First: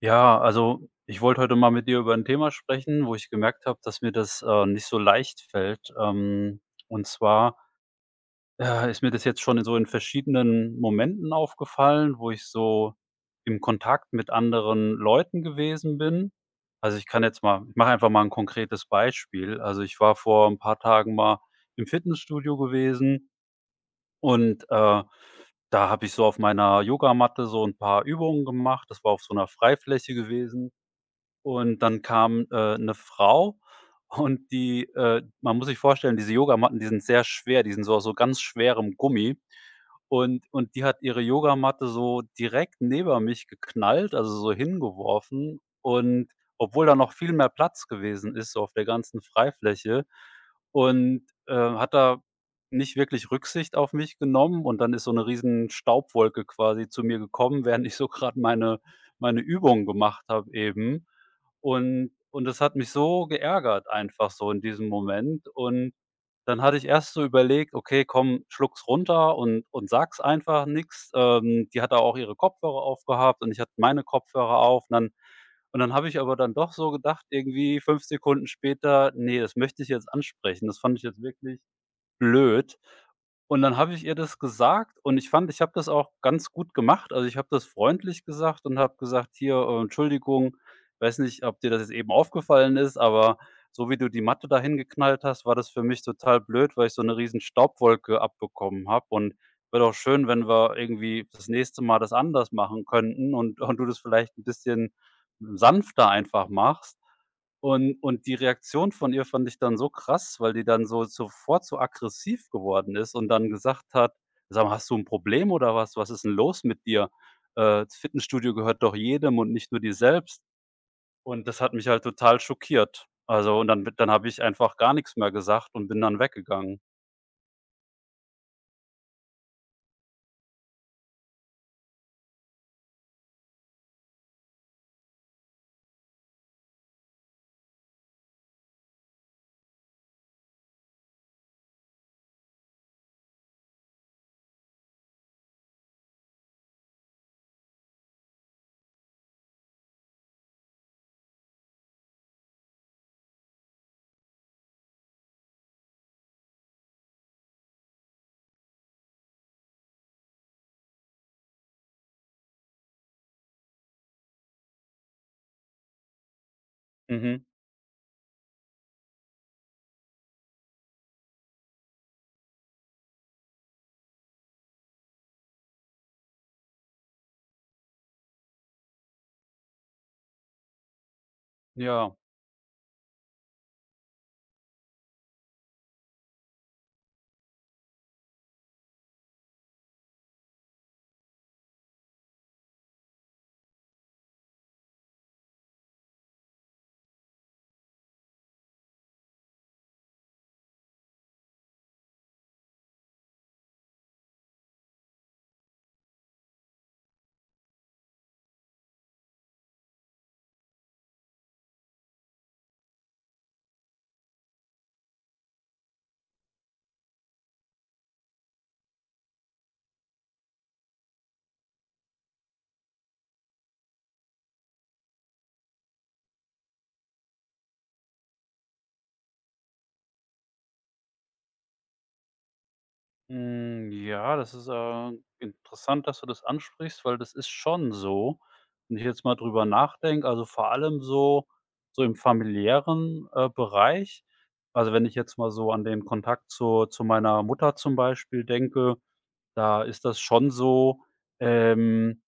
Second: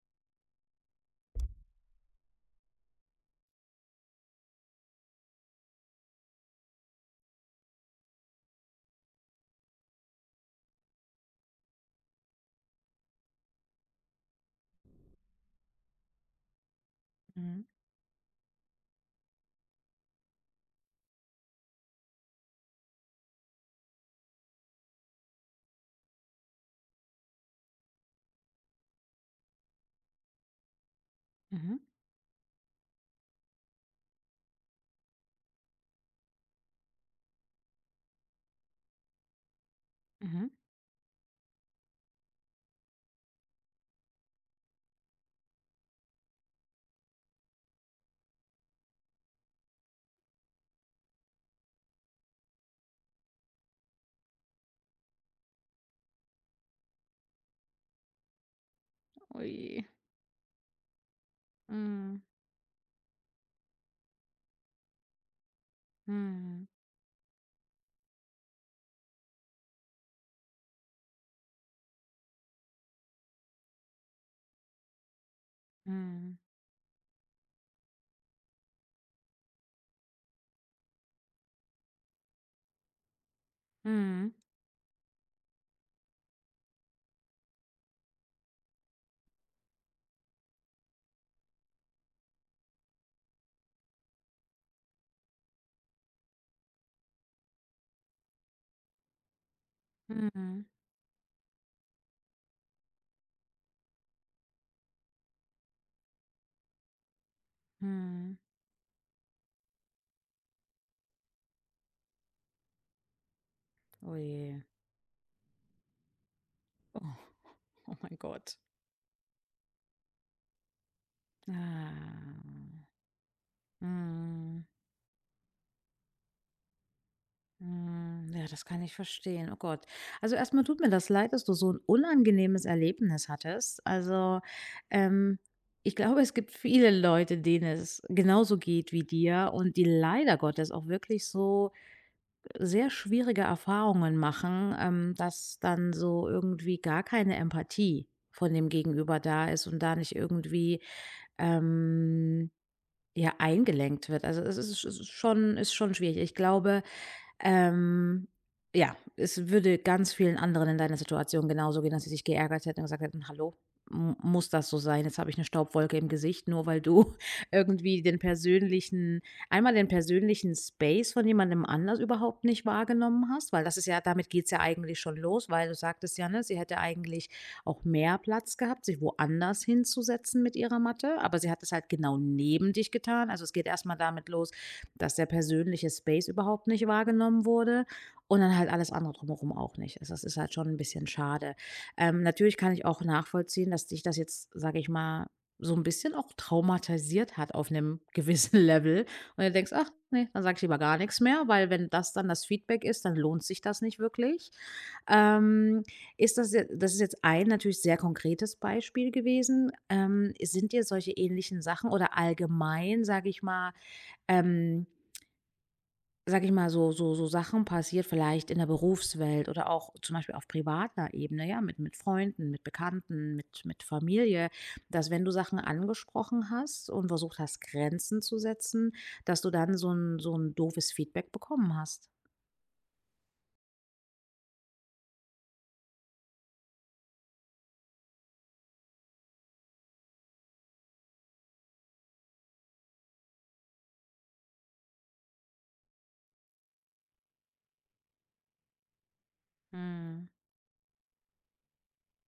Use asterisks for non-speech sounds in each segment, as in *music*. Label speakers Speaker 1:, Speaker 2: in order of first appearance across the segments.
Speaker 1: Ja, also ich wollte heute mal mit dir über ein Thema sprechen, wo ich gemerkt habe, dass mir das nicht so leicht fällt. Und zwar, ist mir das jetzt schon in so in verschiedenen Momenten aufgefallen, wo ich so im Kontakt mit anderen Leuten gewesen bin. Also,
Speaker 2: Mhm.
Speaker 1: ich mache einfach mal ein konkretes Beispiel. Also, ich war vor ein paar Tagen mal im Fitnessstudio gewesen und da habe ich so auf meiner Yogamatte so ein paar Übungen gemacht. Das war auf so einer Freifläche gewesen
Speaker 2: Mhm.
Speaker 1: und dann kam 'ne Frau und die man muss sich vorstellen, diese Yogamatten, die sind sehr schwer, die sind so aus so ganz schwerem Gummi. Und
Speaker 2: Mhm.
Speaker 1: und die hat ihre Yogamatte so direkt neben mich geknallt, also so hingeworfen. Und obwohl da noch viel mehr Platz gewesen ist, so auf der ganzen Freifläche und hat da nicht wirklich Rücksicht auf mich genommen und dann ist so eine riesen Staubwolke quasi zu mir gekommen, *laughs* während ich so gerade meine
Speaker 2: Ui.
Speaker 1: Übungen gemacht habe eben. Und
Speaker 2: Mhm.
Speaker 1: und das hat mich so geärgert einfach so in diesem Moment. Und dann
Speaker 2: Mhm.
Speaker 1: hatte ich erst so überlegt: „Okay, komm, schluck's runter und sag's einfach nix.“ Die hat da auch ihre Kopfhörer aufgehabt und ich hatte meine Kopfhörer auf. Und dann habe ich aber
Speaker 2: Mhm.
Speaker 1: dann doch so gedacht irgendwie 5 Sekunden später: „Nee, das möchte ich jetzt ansprechen.“ Das fand ich jetzt wirklich blöd. Und dann habe ich ihr
Speaker 2: Mhm.
Speaker 1: das gesagt und ich fand, ich habe das auch ganz gut gemacht. Also, ich habe das freundlich gesagt und habe gesagt: „Hier Entschuldigung, weiß nicht, ob dir das jetzt eben aufgefallen ist, aber so wie du die Matte dahin geknallt hast, war das für mich total blöd, weil ich so eine riesen Staubwolke abbekommen habe und wäre doch schön, wenn
Speaker 2: Mhm.
Speaker 1: wir irgendwie das nächste Mal das anders machen könnten und *laughs* und du das vielleicht ein bisschen sanfter einfach machst.“ Und die
Speaker 2: Mhm.
Speaker 1: Reaktion von ihr fand ich dann so krass, weil die dann so sofort so aggressiv geworden ist und dann gesagt hat:
Speaker 2: Oh je.
Speaker 1: „Sag mal, hast du 'n Problem oder was? Was ist 'n los mit
Speaker 2: Oh.
Speaker 1: dir?
Speaker 2: *laughs*
Speaker 1: Äh,
Speaker 2: Oh
Speaker 1: das
Speaker 2: mein
Speaker 1: Fitnessstudio
Speaker 2: Gott.
Speaker 1: gehört doch jedem und nicht nur dir selbst.“ Und das hat mich
Speaker 2: Ah.
Speaker 1: halt total schockiert. Also, und dann b dann habe ich
Speaker 2: Mhm.
Speaker 1: einfach gar nix mehr gesagt und bin dann weggegangen.
Speaker 2: Mhm. Ja, das kann ich verstehen. Oh Gott. Also erstmal tut mir das leid, dass du so ein unangenehmes Erlebnis hattest. Also, ähm, ich glaube, es gibt viele Leute, denen es genauso geht wie dir und die leider Gottes auch wirklich so sehr schwierige Erfahrungen machen, dass dann so irgendwie gar keine Empathie von dem Gegenüber da ist und da nicht irgendwie ähm, ja eingelenkt wird. Also es ist schon schwierig. Ich glaube, ähm, ja, es würde ganz vielen anderen in deiner Situation genauso gehen, dass sie sich geärgert hätten und gesagt hätten: „Hallo, m muss das so sein? Jetzt habe ich eine Staubwolke im Gesicht, nur weil du
Speaker 1: Mhm,
Speaker 2: *laughs* irgendwie den persönlichen einmal den persönlichen Space von jemandem anders überhaupt nicht wahrgenommen hast“, weil das ist ja damit geht's ja eigentlich schon los, weil du sagtest ja, ne, sie hätte eigentlich auch mehr Platz gehabt, sich woanders hinzusetzen mit ihrer Matte, aber sie hat es halt
Speaker 1: ja.
Speaker 2: genau neben dich getan. Also, es geht erst mal damit los, dass der persönliche Space überhaupt nicht wahrgenommen wurde und dann halt alles andere drumherum auch nicht. Also, das ist halt schon ein bisschen schade. Natürlich kann ich auch nachvollziehen, dass dich das jetzt, sage ich mal, so ein bisschen auch traumatisiert hat auf einem gewissen *laughs* Level und du denkst: „Ach ne, dann sage ich lieber gar nichts mehr“, weil wenn das dann das Feedback ist, dann lohnt sich das nicht wirklich. Ähm, ist das je das ist jetzt ein natürlich sehr konkretes Beispiel gewesen. Sind dir solche ähnlichen Sachen oder allgemein, sage ich mal, ähm Sag ich mal, so Sachen passiert vielleicht in der Berufswelt oder auch zum Beispiel auf privater Ebene, ja, mit Freunden, mit Bekannten, mit Familie, dass wenn du Sachen angesprochen hast und versucht hast, Grenzen zu setzen, dass du dann so ein doofes Feedback bekommen hast.
Speaker 1: Hm, ja, das ist interessant, dass du das ansprichst, weil das ist schon so. Wenn ich jetzt mal drüber nachdenke, also, vor allem so im familiären Bereich. Also, wenn ich jetzt mal so an den Kontakt zu meiner Mutter zum Beispiel denke, da ist das
Speaker 2: Mhm.
Speaker 1: schon so, ähm,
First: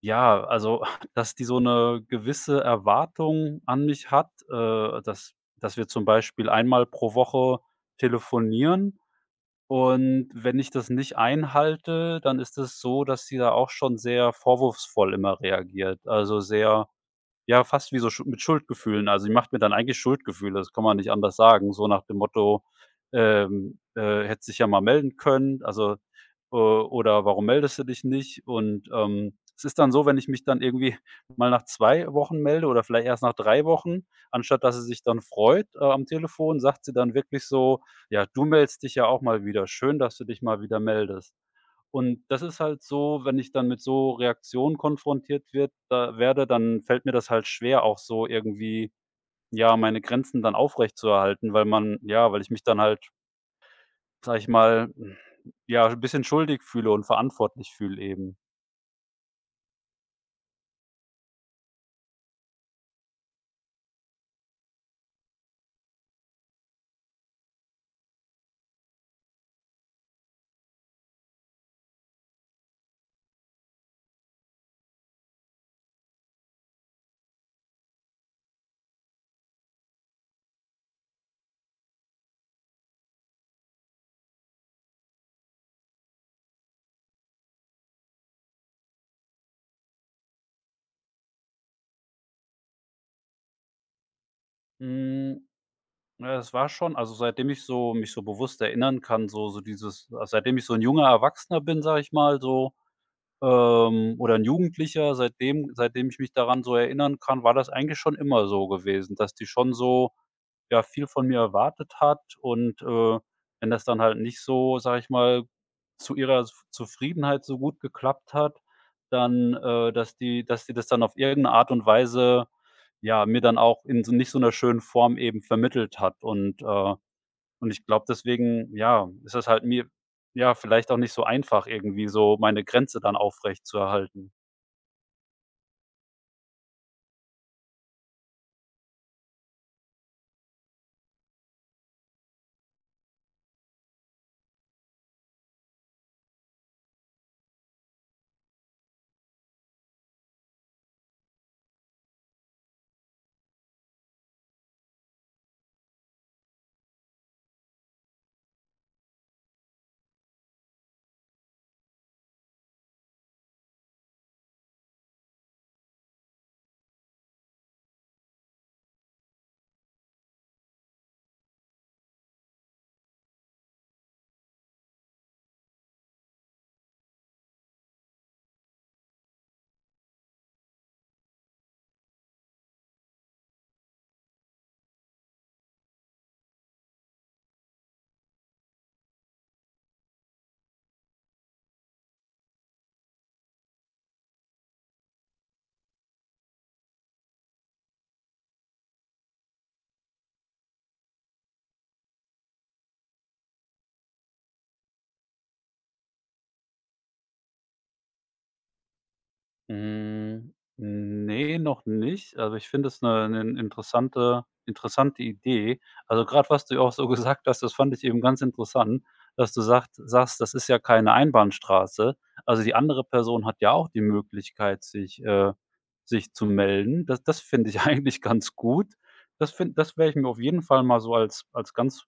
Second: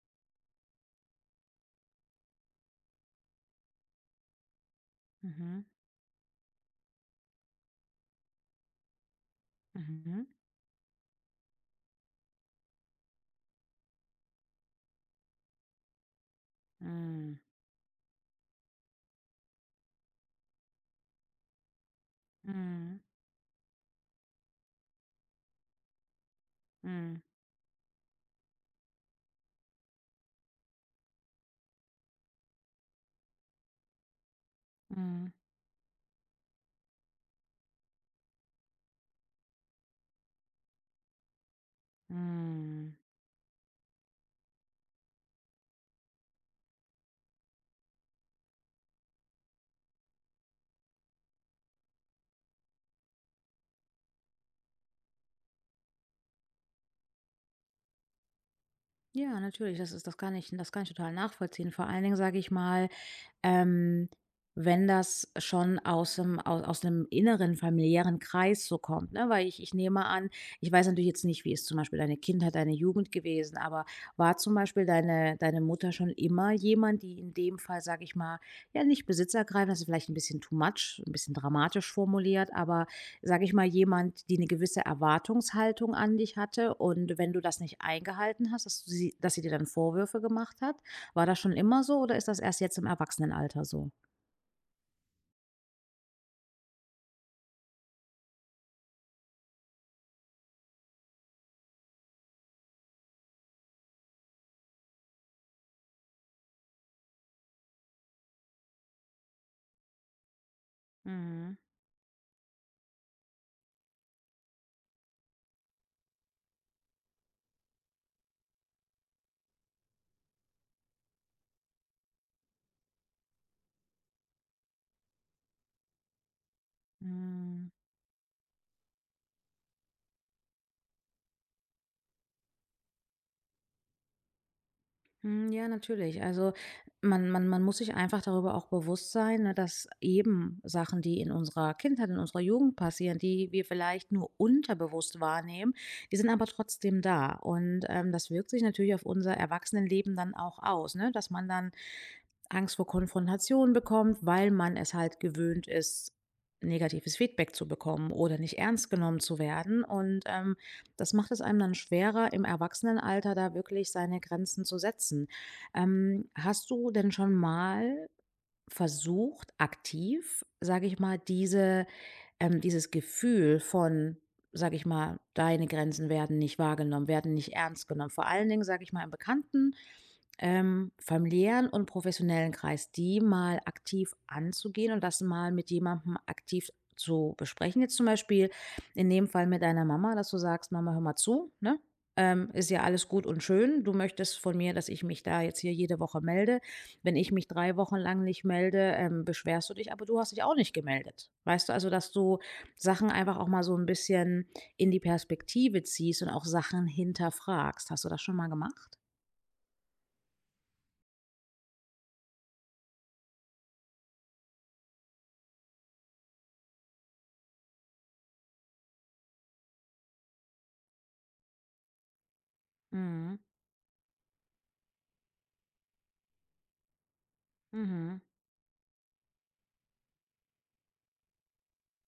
Speaker 1: ja, also, *laughs* dass die so eine gewisse Erwartung an mich hat dass
Speaker 2: Mhm.
Speaker 1: dass wir zum Beispiel einmal pro Woche telefonieren
Speaker 2: Mhm.
Speaker 1: und wenn ich das nicht einhalte, dann ist es so, dass sie da auch schon sehr vorwurfsvoll immer reagiert. Also, sehr
Speaker 2: Mhm.
Speaker 1: ja, fast wie so Schu mit Schuldgefühlen. Also, sie macht mir dann eigentlich Schuldgefühle, das kann man nicht anders sagen, so nach dem Motto,
Speaker 2: Mhm.
Speaker 1: „Hättest dich ja mal melden können“, also,
Speaker 2: Mhm.
Speaker 1: oder: „Warum meldest du dich nicht?“ Und es ist dann so, wenn ich mich dann irgendwie mal nach 2 Wochen melde oder vielleicht erst nach 3 Wochen, anstatt dass sie sich dann
Speaker 2: Mhm.
Speaker 1: freut, am Telefon, sagt sie dann wirklich so: „Ja, du meldest dich ja auch mal wieder. Schön, dass du dich mal wieder meldest.“ Und das ist halt
Speaker 2: Mhm.
Speaker 1: so, wenn ich dann mit so Reaktionen konfrontiert wird da werde, dann fällt mir das halt schwer, auch so irgendwie, ja, meine Grenzen dann aufrecht zu erhalten, weil ich mich dann halt, sage ich mal, ja, ein bisschen schuldig fühle und verantwortlich fühle eben.
Speaker 2: Ja, natürlich, das ist das kann ich total nachvollziehen. Vor allen Dingen, sage ich mal, ähm, wenn das schon aus 'nem inneren familiären Kreis so kommt, ne? Weil ich nehme an, ich weiß natürlich jetzt nicht, wie ist zum Beispiel deine Kindheit, deine Jugend gewesen, aber war zum Beispiel deine Mutter schon immer jemand, die in dem Fall, sage ich mal, ja, nicht besitzergreifend, das ist vielleicht ein bisschen too much, ein bisschen dramatisch formuliert, aber, sage ich mal, jemand, die eine gewisse Erwartungshaltung an dich hatte und wenn du das nicht eingehalten hast, dass du sie dass sie dir dann Vorwürfe gemacht hat? War das schon immer so oder ist das erst jetzt im Erwachsenenalter so?
Speaker 1: Hm, ja, es war schon, also seitdem ich so mich so bewusst erinnern kann, so dieses also seitdem ich so ein junger Erwachsener bin, sage ich mal so oder ein Jugendlicher, seitdem ich mich daran so erinnern kann, war das eigentlich schon immer so gewesen, dass die schon so, ja, viel von mir
Speaker 2: Mhm.
Speaker 1: erwartet hat und wenn das dann halt nicht so, sage ich mal, zu ihrer Zufriedenheit so gut geklappt hat, dann dass die das dann auf irgendeine Art und Weise, ja, mir dann auch in so nicht so einer schönen Form eben vermittelt hat und, äh
Speaker 2: Mhm.
Speaker 1: und ich glaube, deswegen, ja, ist das halt mir, ja, vielleicht auch nicht so einfach, irgendwie so meine Grenze dann aufrechtzuerhalten.
Speaker 2: Hm, ja, natürlich. Also man muss sich einfach darüber auch bewusst sein, ne, dass eben Sachen, die in unserer Kindheit, in unserer Jugend passieren, die wir vielleicht nur unterbewusst wahrnehmen, die sind aber trotzdem da. Und das wirkt sich natürlich auf unser Erwachsenenleben dann auch aus, ne? Dass man dann Angst vor Konfrontation bekommt, weil man es halt gewöhnt ist, negatives Feedback zu bekommen oder nicht ernst genommen zu werden. Und das macht es einem dann schwerer, im Erwachsenenalter da wirklich seine Grenzen zu setzen. Hast du denn schon mal versucht aktiv, sage ich mal, diese dieses Gefühl von, sage ich mal, deine Grenzen werden nicht wahrgenommen, werden nicht ernst genommen. Vor allen Dingen, sage ich mal, im Bekannten, familiären und professionellen Kreis, die mal aktiv anzugehen und das mal mit jemandem aktiv zu besprechen. Jetzt zum Beispiel in dem Fall mit deiner Mama, dass du sagst, Mama, hör mal zu, ne? Ist ja alles gut und schön. Du möchtest von mir, dass ich mich da jetzt hier jede Woche melde, wenn ich mich 3 Wochen lang nicht melde, beschwerst du dich, aber du hast dich auch nicht gemeldet. Weißt du, also, dass du Sachen einfach auch mal so ein bisschen in die Perspektive ziehst und auch Sachen hinterfragst. Hast du das schon mal gemacht?
Speaker 1: Hm, nee, noch nicht. Also, ich finde es eine interessante Idee. Also, gerade was du auch so *laughs* gesagt hast, das fand ich eben ganz interessant, dass du sagt sagst: „Das ist ja keine Einbahnstraße.“ Also, die andere
Speaker 2: Mhm.
Speaker 1: Person hat ja auch die Möglichkeit, sich zu melden. Das finde ich *laughs*
Speaker 2: Mhm.
Speaker 1: eigentlich ganz gut. Das werde ich mir auf jeden Fall mal so als ganz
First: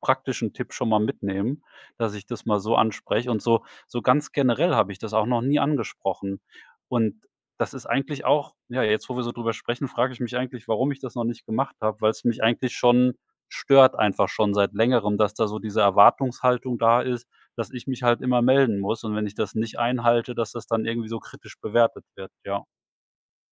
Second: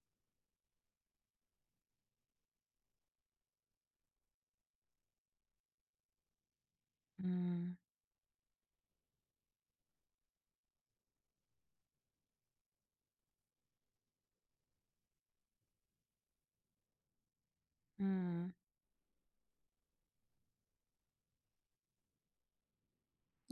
Speaker 1: praktischen Tipp schon mal mitnehmen, dass ich das mal so anspreche. Und so ganz generell habe ich das auch noch nie angesprochen. Und das
Speaker 2: Mhm.
Speaker 1: ist eigentlich auch, ja, jetzt, wo wir so drüber sprechen, frage ich mich eigentlich, warum ich das noch nicht gemacht habe, weil es mich eigentlich schon stört einfach schon seit Längerem, dass da so diese Erwartungshaltung da ist, dass ich mich halt immer
Speaker 2: Mhm.
Speaker 1: melden muss und wenn ich das nicht einhalte, dass das dann irgendwie so kritisch bewertet wird, ja.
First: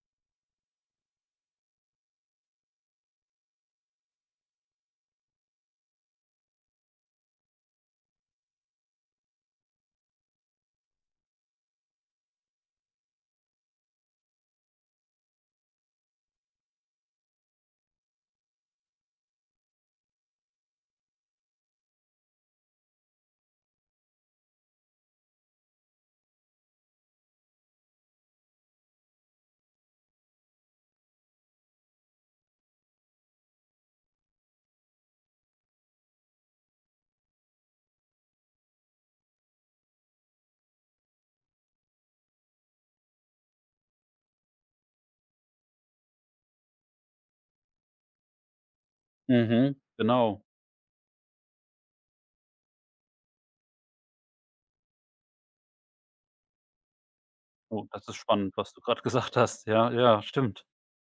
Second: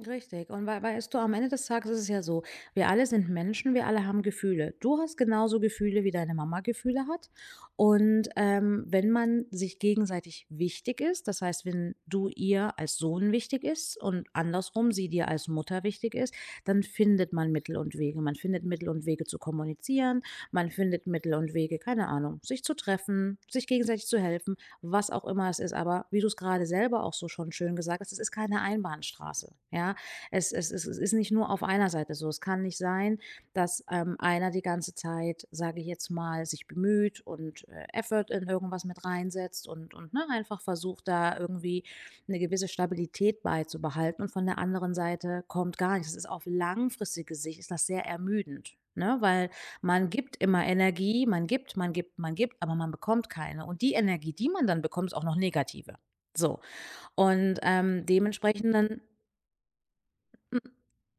Speaker 2: Richtig. Und weißt du, am Ende des Tages ist es ja so, wir alle sind Menschen, wir alle haben Gefühle. Du hast genauso Gefühle, wie deine Mama Gefühle hat. Und wenn man sich gegenseitig wichtig ist, das heißt, wenn du ihr als Sohn wichtig ist und andersrum sie dir als Mutter wichtig ist, dann findet man Mittel und Wege. Man findet Mittel und Wege zu kommunizieren, man findet Mittel und Wege, keine Ahnung, sich zu treffen, sich gegenseitig zu helfen, was auch immer es ist. Aber wie du es gerade selber auch so schon schön gesagt hast, es ist keine Einbahnstraße. Ja, es ist nicht nur auf einer Seite so. Es kann nicht sein, dass einer die ganze Zeit, sage ich jetzt mal, sich bemüht und Effort in irgendwas mit reinsetzt und, ne, einfach versucht, da irgendwie eine gewisse Stabilität beizubehalten. Und von der anderen Seite kommt gar nichts. Es ist Auf langfristige Sicht ist das sehr ermüdend. Ne? Weil
Speaker 1: Mhm,
Speaker 2: man gibt
Speaker 1: genau.
Speaker 2: immer Energie, man gibt, aber man bekommt keine. Und die Energie, die man dann bekommt, ist auch noch negative. So. Und,
Speaker 1: Oh, das ist spannend, was
Speaker 2: dementsprechend
Speaker 1: du
Speaker 2: dann
Speaker 1: gerade *laughs* gesagt hast. Ja, ja,
Speaker 2: hm,
Speaker 1: stimmt.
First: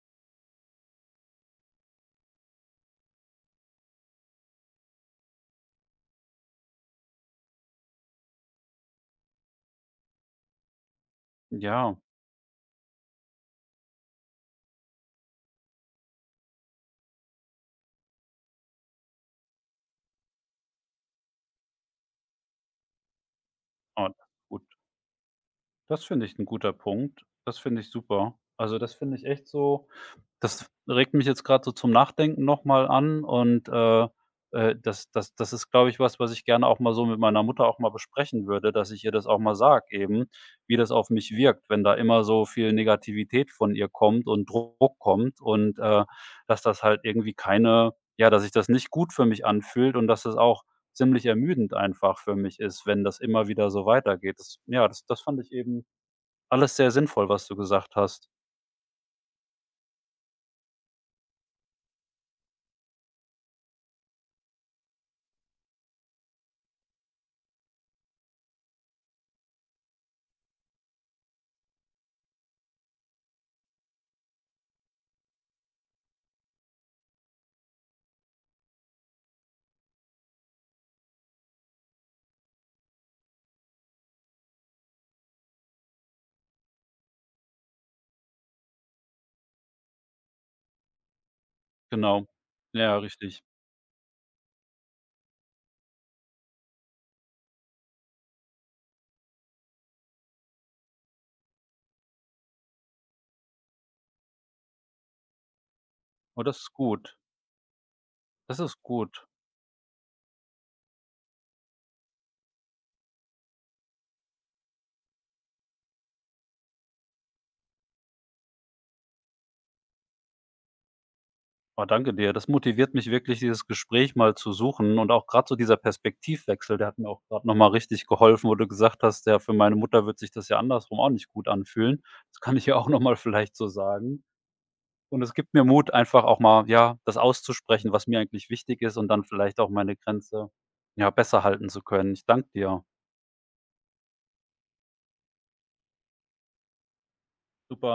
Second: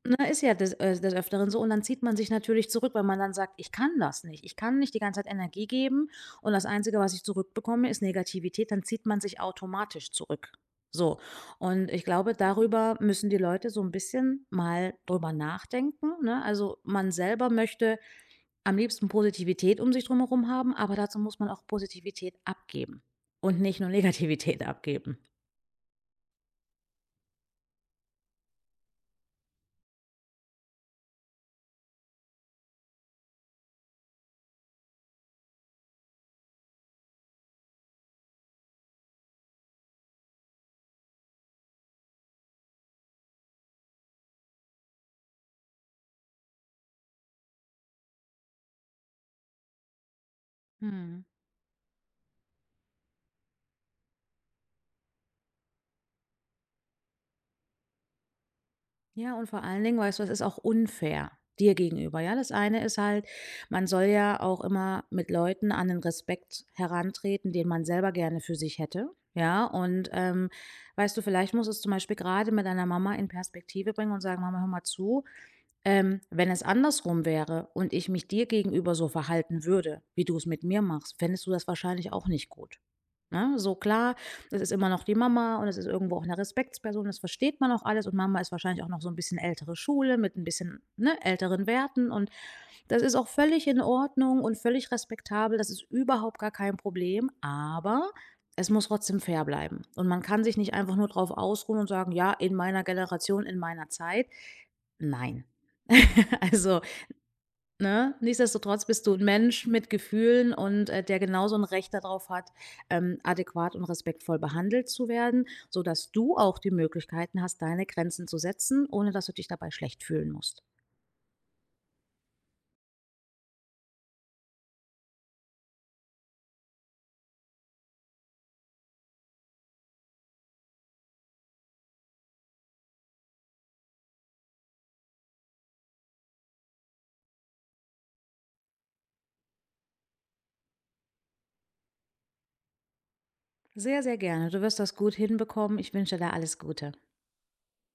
Speaker 2: ne, ist ja des Öfteren so und dann zieht man sich natürlich zurück, weil man dann sagt: „Ich kann das nicht. Ich kann nicht die ganze Zeit Energie geben und das Einzige, was ich zurückbekomme, ist Negativität.“ Dann zieht man sich automatisch zurück. So. Und
Speaker 1: Ja,
Speaker 2: ich glaube, darüber müssen die Leute so ein bisschen mal drüber nachdenken, ne? Also, man selber möchte am liebsten Positivität um sich drumherum haben, aber dazu muss man auch Positivität abgeben und nicht nur *laughs*
Speaker 1: ah, gut.
Speaker 2: Negativität abgeben.
Speaker 1: Das finde ich 'n guter Punkt. Das finde ich super. Also, das finde ich echt so, das regt mich jetzt grad so zum Nachdenken noch mal an und das ist, glaube ich, was ich gerne auch mal so mit meiner Mutter auch mal besprechen würde, dass ich ihr das auch mal sage eben, wie das auf mich wirkt, wenn da immer so viel Negativität von ihr kommt und Druck kommt und dass das halt irgendwie keine, ja, dass sich das nicht gut für mich anfühlt und dass das auch
Speaker 2: Mhm.
Speaker 1: ziemlich ermüdend einfach für mich ist, wenn das immer wieder so weitergeht. Das, ja, das fand ich eben alles sehr sinnvoll, was du gesagt hast.
Speaker 2: Ja, und vor allen Dingen, weißt du, es ist auch unfair dir gegenüber. Ja, das eine ist halt, man soll ja auch immer mit Leuten an den Respekt herantreten, den man selber gerne für sich hätte. Ja, und weißt du, vielleicht musst du es zum Beispiel gerade mit deiner Mama in Perspektive bringen und sagen, Mama, hör mal zu. Wenn es andersrum wäre und ich mich dir gegenüber so verhalten würde, wie du es mit mir machst, fändest du das wahrscheinlich auch nicht gut. Ne? So klar, das ist immer noch die Mama und es ist irgendwo auch eine Respektsperson, das versteht man auch alles und Mama ist wahrscheinlich auch noch so ein bisschen ältere Schule mit ein bisschen, ne, älteren Werten,
Speaker 1: Genau.
Speaker 2: und
Speaker 1: Ja,
Speaker 2: das ist auch
Speaker 1: richtig.
Speaker 2: völlig in Ordnung und völlig respektabel, das ist überhaupt gar kein Problem, aber es muss trotzdem fair bleiben und man kann sich nicht einfach nur drauf ausruhen und sagen, ja, in meiner Generation, in meiner Zeit, nein. *laughs*
Speaker 1: Oh, das ist
Speaker 2: Also.
Speaker 1: gut.
Speaker 2: Ne?
Speaker 1: Das ist
Speaker 2: Nichtsdestotrotz bist du ein
Speaker 1: gut.
Speaker 2: Mensch mit Gefühlen und, der genauso ein Recht darauf hat, adäquat und respektvoll behandelt zu werden, sodass du auch die Möglichkeiten hast, deine Grenzen zu setzen, ohne dass du dich dabei schlecht fühlen musst.
Speaker 1: Oh, danke dir. Das motiviert mich wirklich, dieses Gespräch mal zu suchen und auch gerade so dieser Perspektivwechsel, der hat mir auch gerade noch mal richtig geholfen, wo du gesagt hast: „Ja, für meine Mutter wird sich das ja andersrum auch nicht gut anfühlen.“ Das kann ich ja auch noch mal vielleicht so sagen. Und es gibt mir Mut, einfach auch mal, ja, das auszusprechen, was mir eigentlich wichtig ist und dann vielleicht auch meine Grenze, ja, besser halten zu können. Ich danke dir.
Speaker 2: Sehr, sehr gerne. Du wirst das gut hinbekommen. Ich wünsche dir alles Gute.
Speaker 1: Super.